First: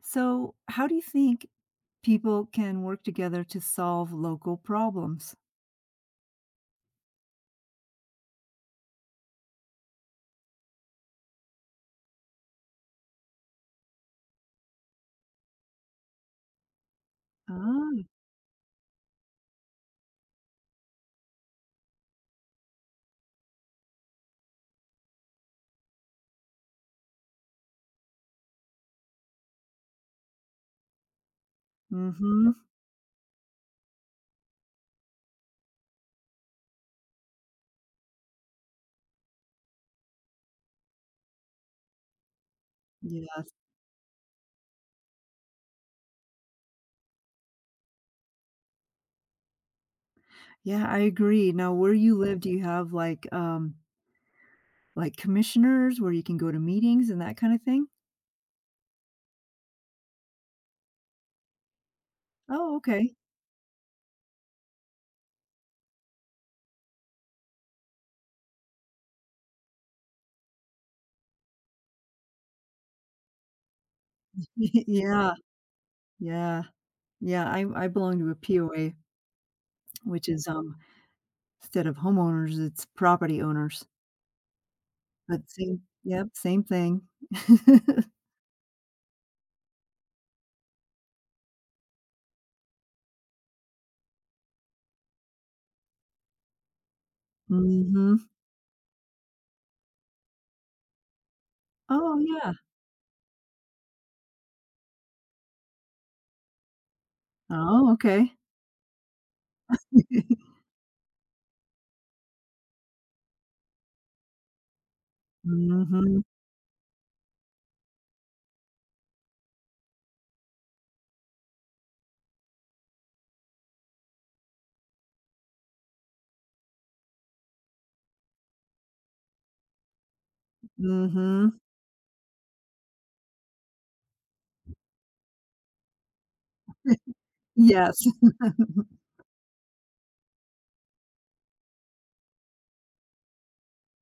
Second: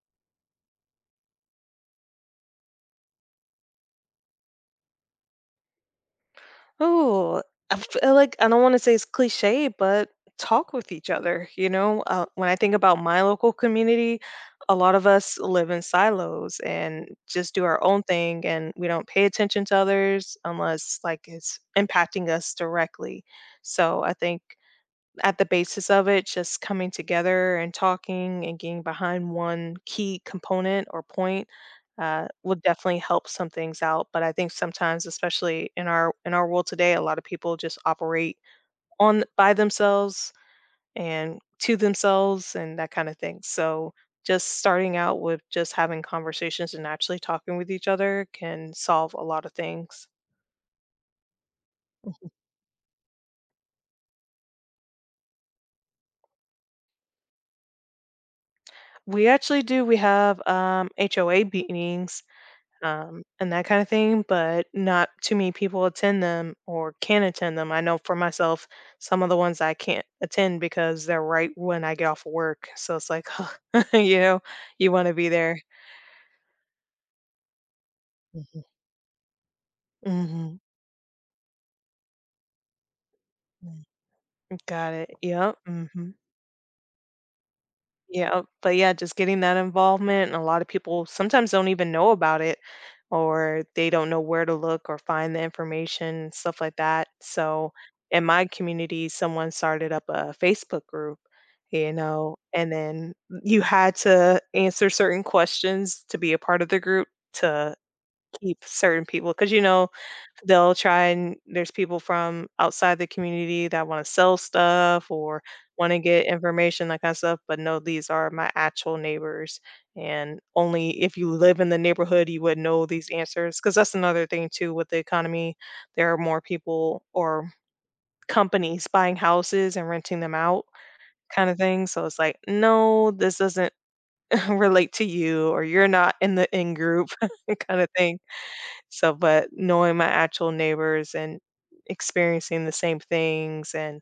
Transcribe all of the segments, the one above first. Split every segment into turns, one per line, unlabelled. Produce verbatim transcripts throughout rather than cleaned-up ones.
So, how do you think people can work together to solve local problems?
Oh, I feel like I don't want to say it's cliche, but talk with each other. You know, uh, when I think about my local community, a lot of us live in silos and just do our own
Ah.
thing, and we don't pay attention to others unless like it's impacting us directly. So I think at the basis of it, just coming together and talking and getting behind one key component or point uh,
Mhm.
will definitely help some things out. But I think sometimes, especially in our in our world today, a lot of people just operate on by themselves and to themselves and that kind of thing.
Yes.
So just starting out with just having conversations and actually talking with each other can solve a lot of things.
Yeah, I agree. Now, where you live, do you have like, um, like commissioners where you can go to meetings and that kind of thing?
We actually do. We have um, H O A meetings
Oh, okay.
um, and that kind of thing, but not too many people attend them or can attend them. I know for myself, some of the ones I can't attend because they're right when I get off of work. So it's like, you know, you want to be
Yeah,
there.
yeah, yeah. I I belong to a
Hmm.
P O A, which is
Hmm.
um instead of homeowners, it's property owners.
Got it.
But
Yep.
same,
Hmm.
yep, same thing.
Yeah, but yeah, just getting that involvement, and a lot of people sometimes don't even know about it, or they don't know where to look or find the information, stuff like that. So
Mhm.
in my community, someone started up a Facebook group, you
Oh
know,
yeah.
and then you had to answer certain questions to be a part of the group to
Oh, okay.
keep certain people, because you know they'll try and there's people from outside the community that want to sell stuff or want to
Mhm,
get information, that kind of stuff. But no, these are my actual neighbors, and only if you live in the neighborhood you would know these answers. Because that's another thing too, with the economy there are more people or companies buying houses and renting them out, kind of
mhm.
thing. So it's like, no, this doesn't relate to you, or you're not in the in group, kind of
Yes.
thing. So, but knowing my actual neighbors and experiencing the same things and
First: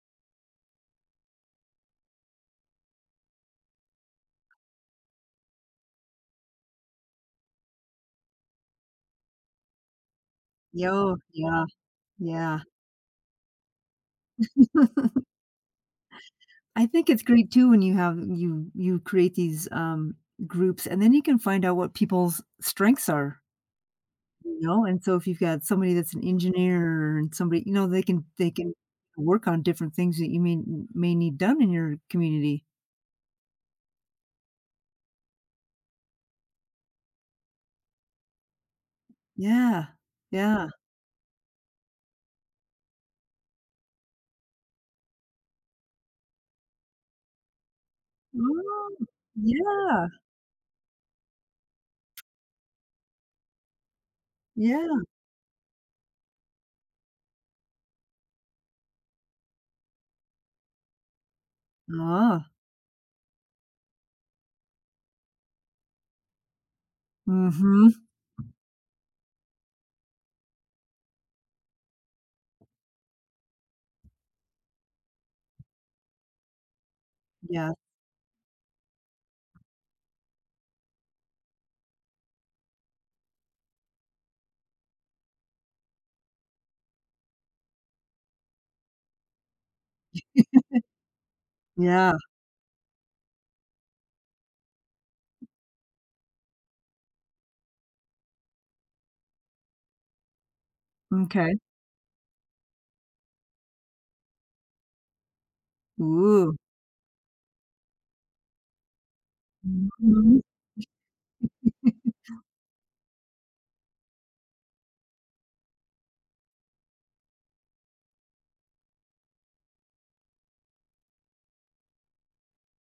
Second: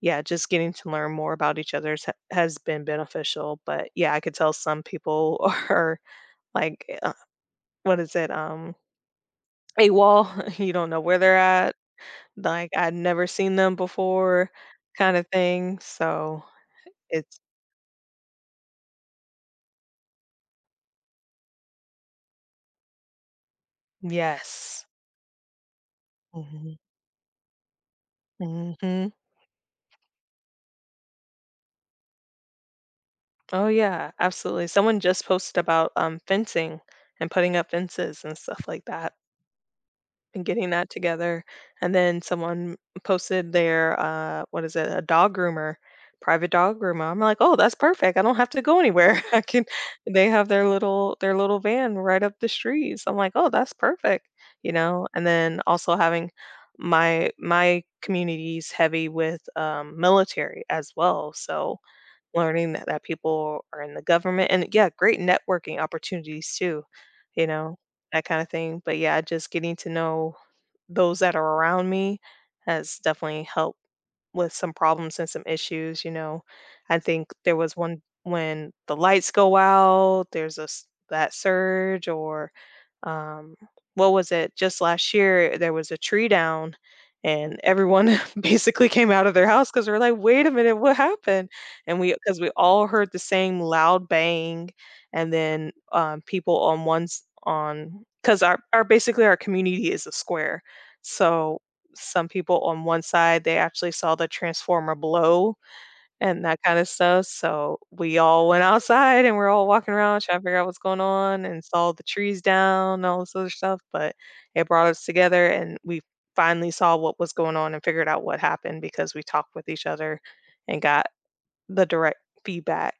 yeah, just getting to learn more about each other's ha- has been beneficial. But yeah, I could tell some people are like, uh, what is it? Um, a wall. You don't know
Yo
where they're
yeah,
at.
yeah.
Like I'd never seen them before, kind of thing. So
I think it's
it's
great too when you have you you create these, um, groups, and then you can find out what people's strengths are, you know,
yes.
and so if you've got somebody that's an
Hmm.
engineer and somebody, you know, they can they can
Hmm.
work on different things that you may may need done in your community.
Oh yeah, absolutely. Someone just posted about um fencing and putting up fences and stuff like that.
Yeah,
And
yeah.
getting that together. And then someone posted their uh what is it, a dog groomer, private dog groomer. I'm like, oh, that's perfect. I don't have to go
Oh,
anywhere. I can,
yeah,
they have their little their little van right up the streets. I'm like, oh, that's perfect. You
yeah.
know, and then also having my my community's heavy with um, military as well. So
Ah,
learning that, that people are in the government and yeah, great networking opportunities too, you know,
mhm.
that kind of thing. But yeah, just getting to know those that are around me has definitely helped with some problems and some issues, you know. I think there
Yeah,
was one when the lights go out, there's a s- that surge or um what was it? Just last year there was a tree down and everyone basically came out of their house cuz we're like, "Wait a minute, what happened?" And
yeah.
we, cuz we all heard the same loud bang and then um people on one's on cuz our our basically our community is a square.
Okay.
So some people on one side, they actually saw the transformer blow and
Ooh.
that kind of stuff. So we all went outside and we're all walking around trying
Mhm.
to figure out what's going on and saw the trees down and all this other stuff. But it brought us together and we finally saw what was going on and figured out what happened because we talked with each other and got the direct feedback,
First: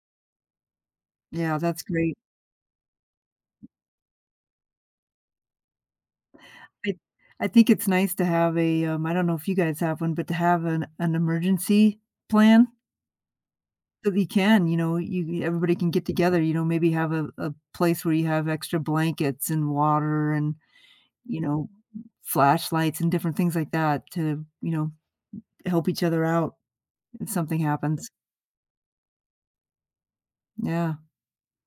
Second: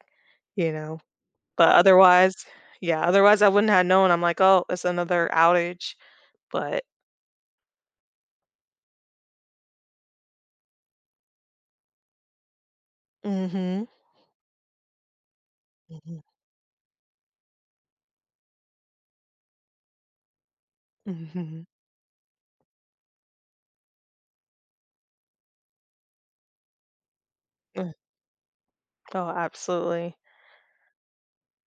you know.
Yeah,
But
that's great.
otherwise, yeah, otherwise I wouldn't have known. I'm like, oh, it's another outage. But
I I think it's nice to have a, um I don't know if you guys have one, but to have an an emergency plan
mm-hmm.
so that you can, you know, you everybody can get
Mm-hmm.
together, you know, maybe have a a place where you have extra blankets and water and,
Mm-hmm.
you
Mm-hmm.
know, flashlights and different things like that to, you know, help each other out if something happens.
Oh, absolutely.
Yeah.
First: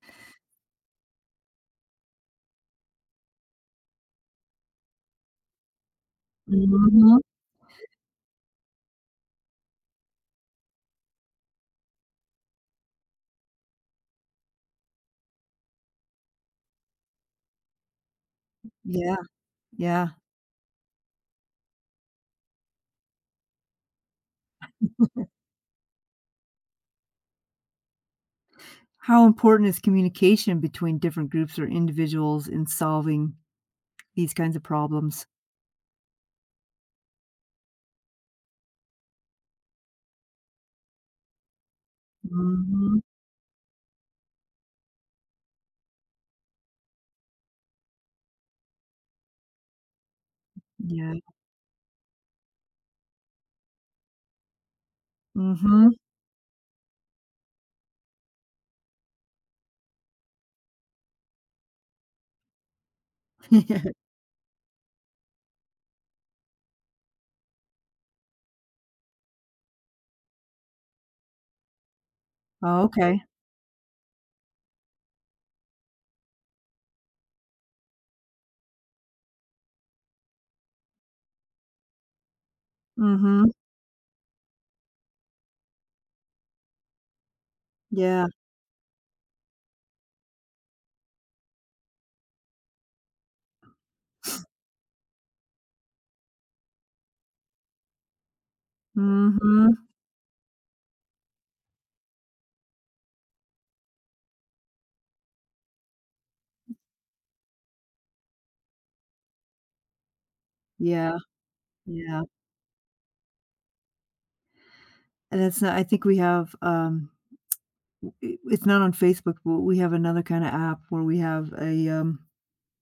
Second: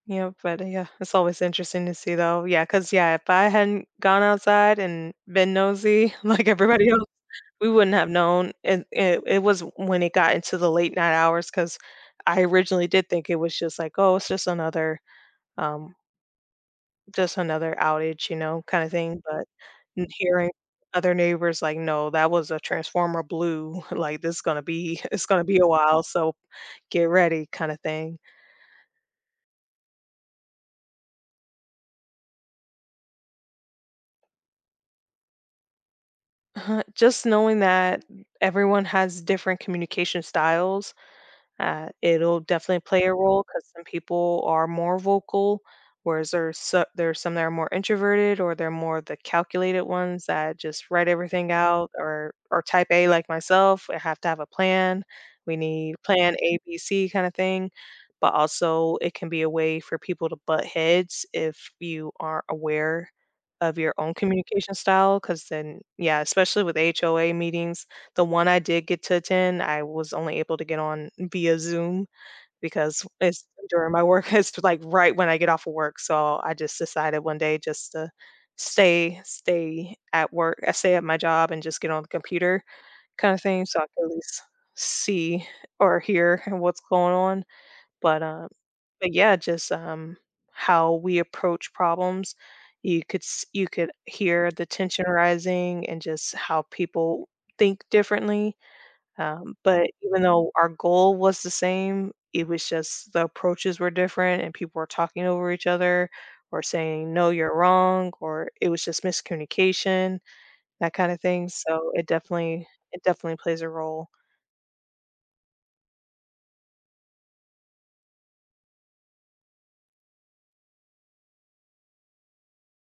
Yeah, but uh, yeah, it's always interesting to see though. Yeah, because yeah, if I hadn't gone outside and been nosy like everybody else,
Mhm.
we wouldn't have known. And it, it was when it got into the late night hours because I originally did think it was just like, oh, it's just another, um, just another outage, you know, kind of
Yeah,
thing. But n-
yeah.
hearing other neighbors like, no, that was a transformer blue. Like this is gonna be, it's gonna be a while. So get ready, kind of thing.
How important is communication between different groups or individuals in solving these kinds of problems?
Just knowing that everyone has different communication styles uh, it'll definitely
Mhm.
play a role because some people are more vocal, whereas there's so there's some that are more introverted or they're more the calculated ones that just write
Yeah.
everything out or or type A like myself. I have to have a plan. We
Mhm.
need plan A, B, C kind of thing. But also it can be a way for people to butt heads if you aren't aware of your own communication style. Because then yeah, especially with H O A meetings, the one I did get to attend, I was only able to get on via Zoom
Oh,
because
okay.
it's during my work it's like right when I get off of work, so I just decided one day just to stay stay at work, I stay at my job and just get on the computer, kinda
Mhm.
thing, so I can at least see or hear what's going on, but,
Yeah.
um but yeah, just, um, how we approach problems, you could s you could hear the tension rising and just how people think differently, um,
Mhm.
but even though our goal was the same, it was just the approaches were different and people were talking over each other or saying, no, you're wrong, or it was just miscommunication, that kind
Yeah.
of thing. So it
Yeah.
definitely, it definitely plays a role.
And it's not, I think we have, um I it's not on Facebook, but we have another kinda app where we have a, um,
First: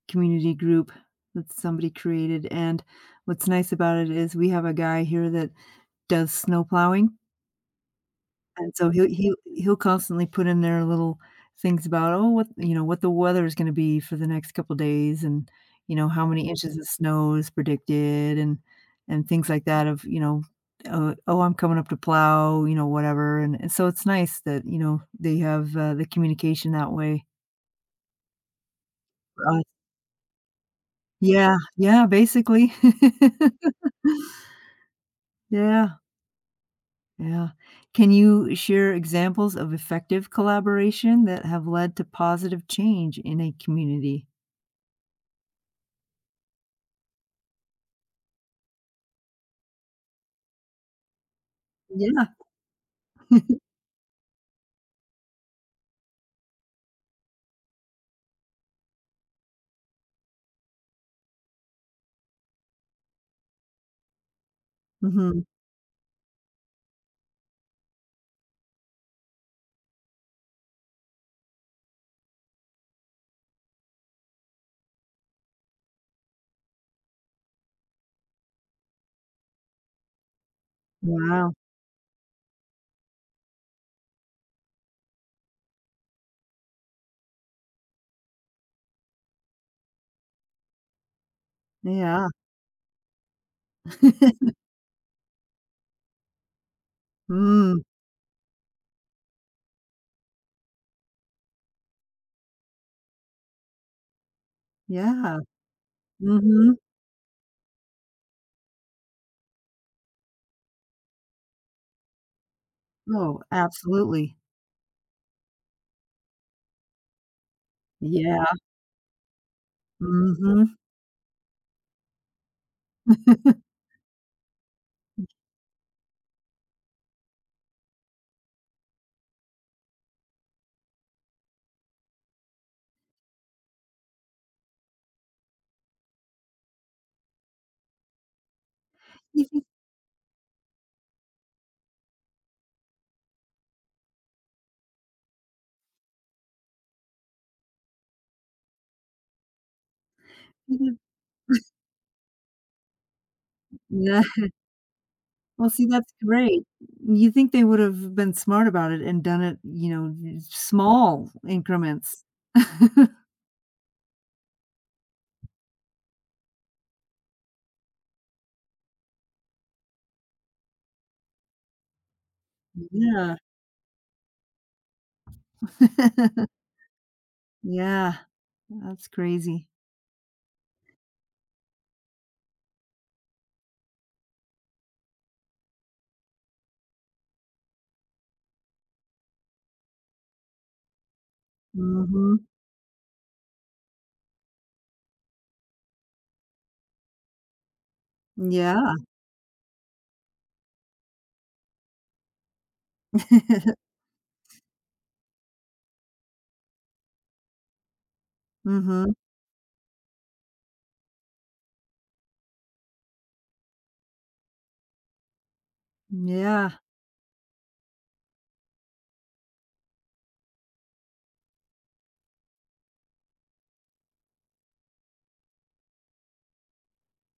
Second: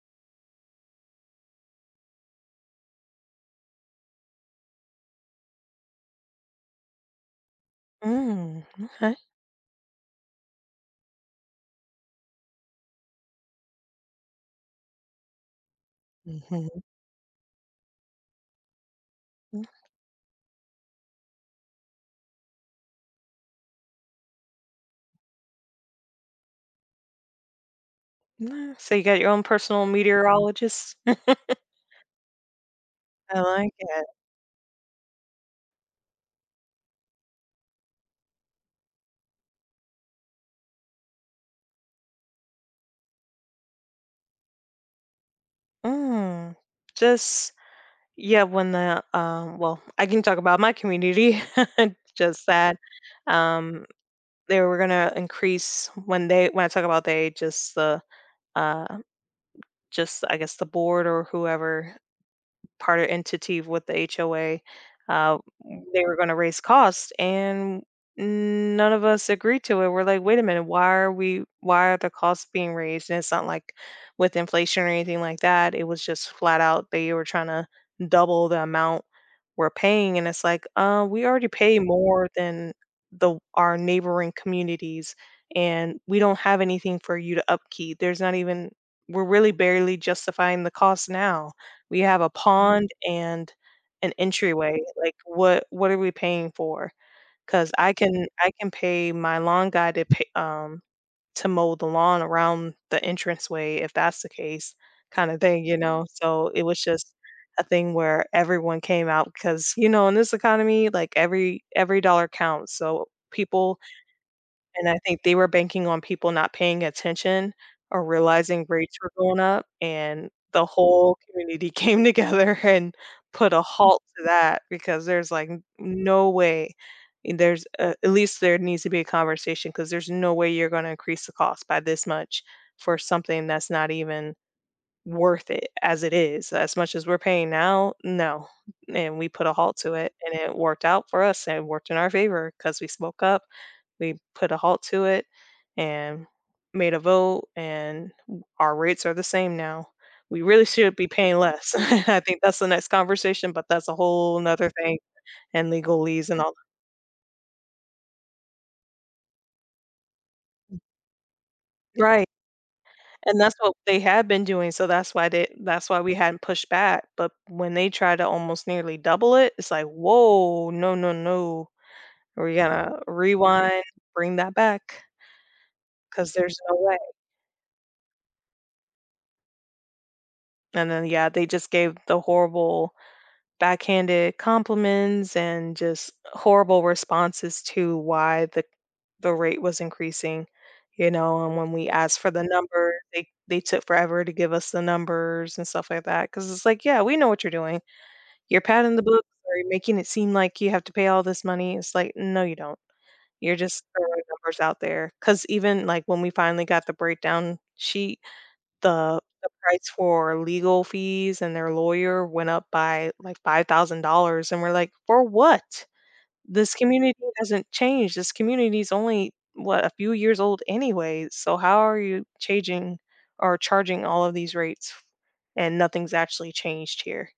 community group that somebody created, and what's nice about it is we have a guy here that does snow plowing.
Mm,
And so he'll
okay.
he'll he'll constantly put in there little things about, "Oh, what," you know, "what the weather is gonna be for the next couple days," and, you know, "how many
Mhm.
inches of snow is predicted," and and things
Mm,
like that of, you know, uh, "Oh, I'm coming up to plow," you know, whatever, and and so it's nice that, you know, they have, uh, the communication that way.
mm. So you got your own
Uh,
personal meteorologist.
yeah, yeah, basically.
I like it.
Yeah, yeah. Can you share examples of effective collaboration that have led to positive change in a community?
Mm. Just yeah, when the um, well, I can talk about my community.
Yeah.
Just that. Um, they were gonna increase when they when I talk about they, just the uh, just I guess the board or whoever. Part partner entity with the H O A. Uh,
Mhm.
they were going to raise costs, and none of us agreed to it. We're like, wait a minute, why are we? Why are the costs being raised? And it's not like with inflation or anything like that. It was just flat out they were trying to double the amount we're paying, and it's like, uh, we already
Wow.
pay more than the our neighboring communities and we don't have anything for you to upkeep. There's not even, we're really barely justifying the cost now. We have
Yeah.
a pond and an entryway, like, what what are we paying for? Because
Mm.
I can I can pay my lawn guy to pay um, to mow the lawn around the entranceway if that's the case,
Yeah.
kinda thing, you know? So, it
Mhm.
was just a thing where everyone came out because you know, in this economy, like, every every dollar counts, so
Oh,
people,
absolutely.
and I think they were banking on people not paying attention or
Yeah.
realizing rates were going up, and the
Mhm.
whole community came together and put a halt to that because there's, like, n no way. And there's a, at least there needs to be a conversation because there's no way you're gonna increase the cost by this much for something that's not even worth it as it is. As much as we're paying now, no, and we put a halt to it, and it worked out for us, and it worked in our favor because we spoke up, we put a halt to it and made a vote and our rates are the same now. We really should be paying less. I think that's the next conversation, but that's a
Yeah.
whole nother thing
Well,
and
see, that's
legalese and all.
great. You think they would have been smart about it and done it, you know, small
That.
increments.
Right. And that's what they had been doing. So that's why they, that's why we hadn't pushed back. But when they try to almost nearly double it, it's like, whoa, no, no, no. We're gonna
Yeah.
rewind, bring that back because there's no way.
Yeah. That's crazy.
And then yeah, they just gave the horrible backhanded compliments and just horrible responses to why the the rate was increasing, you know, and when we asked for
Mhm.
the number, they they took forever to give us the numbers and stuff like that. Because it's like, "Yeah, we know what you're doing. You're
Yeah.
padding the books or you're making it seem like you have to pay all this money." It's like, "No, you don't. You're just throwing numbers out there. Because even, like, when we finally got the breakdown sheet,
Mhm.
the the price for legal fees and their lawyer went up by, like, five thousand dollars and we're like, "For what? This
Yeah.
community hasn't changed, this community is only, what, a few years old anyway, so how are you changing or charging all of these rates and nothing's actually changed here?"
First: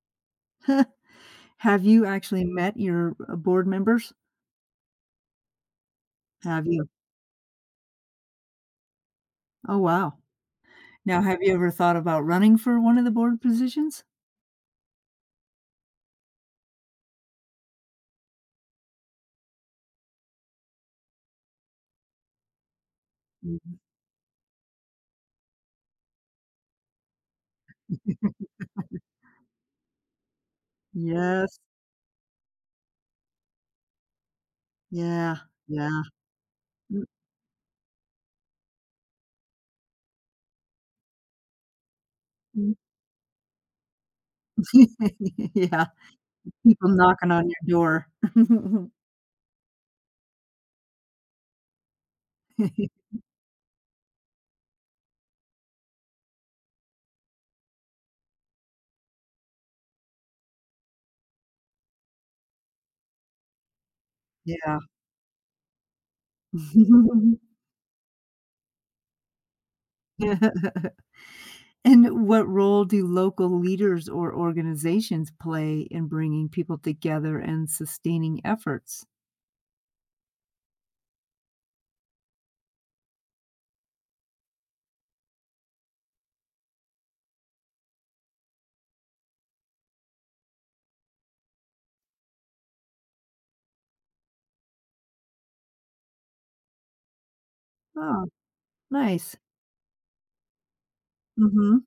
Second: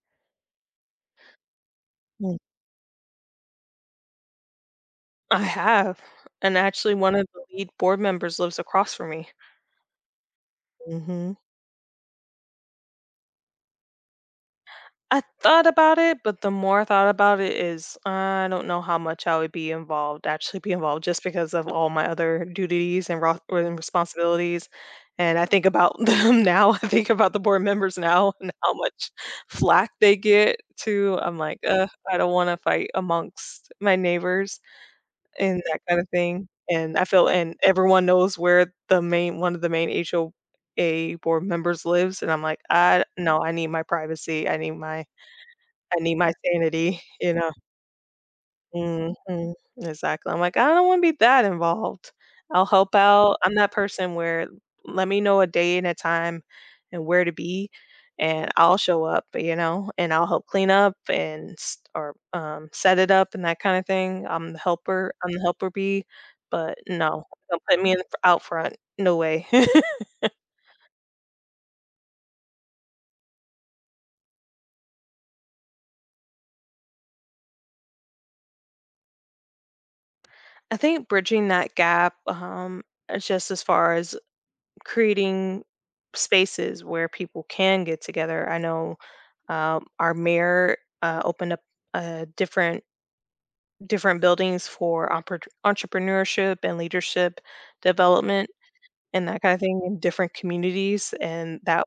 Have you
Mm.
actually met your, uh, board members?
I have, and
Have you?
actually one of the lead board members lives across from me.
Oh, wow. Now,
Mhm.
have you ever thought about running for one of the board positions?
I thought about it, but the more I thought about it is I don't know how much I would be involved, actually be involved just because of all my other duties and ro- and
Mhm.
responsibilities. And I think about them now. I think about the board members now and how much flack they get too. I'm
Yes.
like, ugh, I don't want to fight amongst my neighbors
Yeah.
and that kind
Yeah.
of thing. And I feel, and everyone knows where the main, one of the main H O A board members lives. And I'm like,
Mhm.
I, no, I need my privacy. I need my
Yeah.
I need my
People
sanity,
knocking
you
on
know?
your door.
Mhm, exactly. I'm like, "I don't wanna be that involved. I'll help out." I'm that person where let me know a day and a time and where to be, and I'll show up, you know, and I'll help clean up and s or, um, set it up and that kinda thing. I'm the
Yeah.
helper I'm the helper bee, but no, don't put me in out front. No way.
And what role do local leaders or organizations play in bringing people together and sustaining efforts?
I think bridging that gap, um, uh, just as far as creating spaces where people can get together. I know um, our mayor uh, opened up uh, different different buildings for oppor- entrepreneurship and leadership
Oh,
development and
nice.
that kind of thing in different communities, and
Mhm.
that,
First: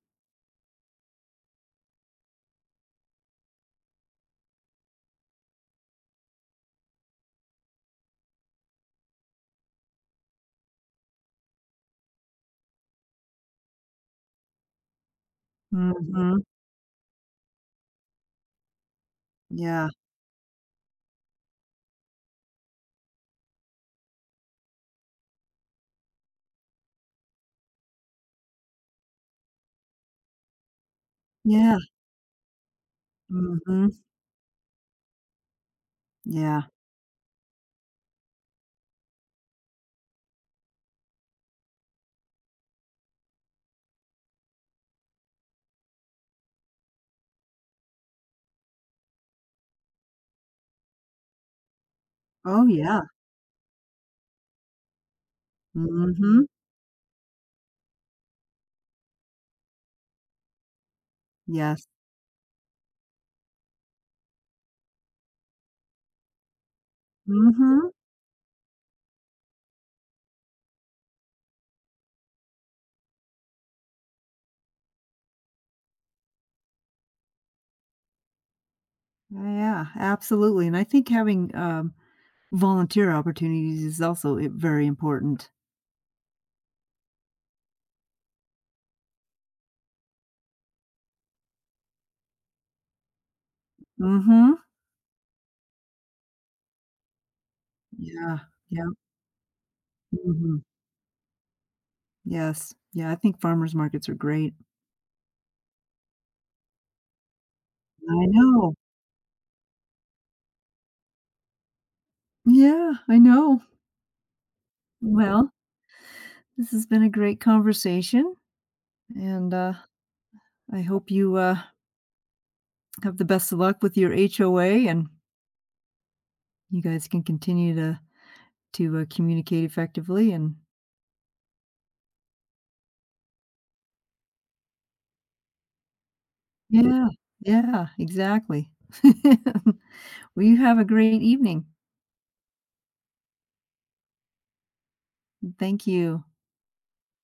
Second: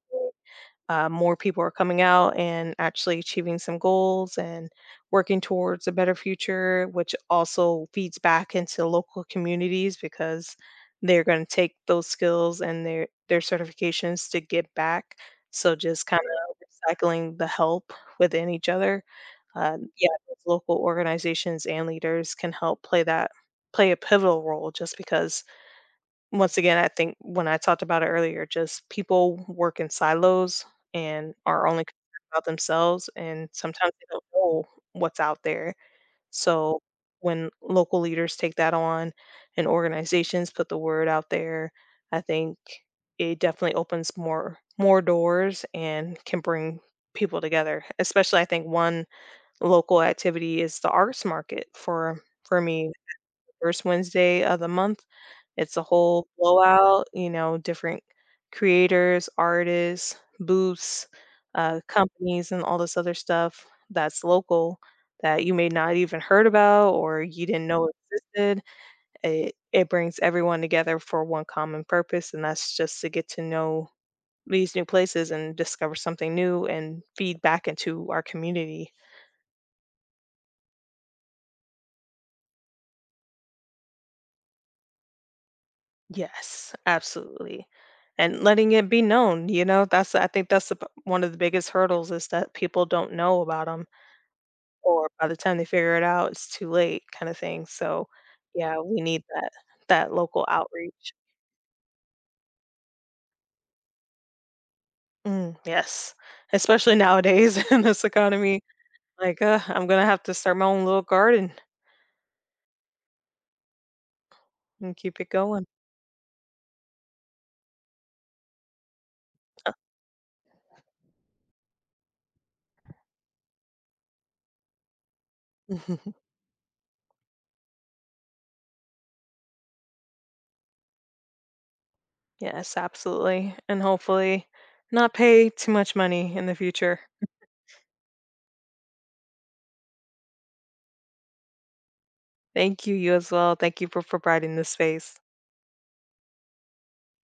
uh, more people are coming out and actually achieving some goals and working towards a better future, which also feeds back into local communities because they're going to take those skills and their their certifications to give back. So just kind
Mhm.
of recycling the help within each other. Uh,
Yeah.
yeah, those local organizations and leaders can help play that play a pivotal role just because once again, I think when I talked about it earlier, just people work in silos and are
Yeah.
only concerned about themselves, and
Mhm.
sometimes they don't know what's out there.
Yeah.
So when local leaders take that on and organizations put the word out there, I think it definitely opens more more doors and can bring people together. Especially I think one local activity is the arts market for for
Oh,
me
yeah.
first Wednesday of the month. It's a whole
Mhm.
blowout, you know, different creators, artists, booths, uh,
Yes.
companies, and all this other stuff that's local that you may not even heard about or you didn't know
Mhm.
existed. It, it brings everyone together for one common purpose, and that's just to get to know these new places and discover something new and feed back into our community.
Yeah, yeah, absolutely, and I think having, um, volunteer opportunities is also I very important.
Yes, absolutely. And letting it be known, you know, that's I think that's the, p- one of the biggest hurdles is that people don't know about them,
Mhm.
or by the time they figure it out, it's too late, kind of thing. So,
Yeah.
yeah,
Yeah.
we need that that local
Mhm.
outreach.
Yes. Yeah, I think farmers markets are great.
Mm, yes, especially nowadays in this
I
economy.
know.
Like, uh, I'm gonna have to start my own little garden
Yeah, I know.
and keep it
Well,
going.
this has been a great conversation, and, uh, I hope you, uh, have the best of luck with your H O A, and you guys can continue to To, uh, communicate effectively and—
Yes, absolutely, and hopefully, not pay too much money in the future.
Yeah, yeah, exactly. Well, you have a great evening.
Thank you, you as well. Thank you for providing this space.
Thank you.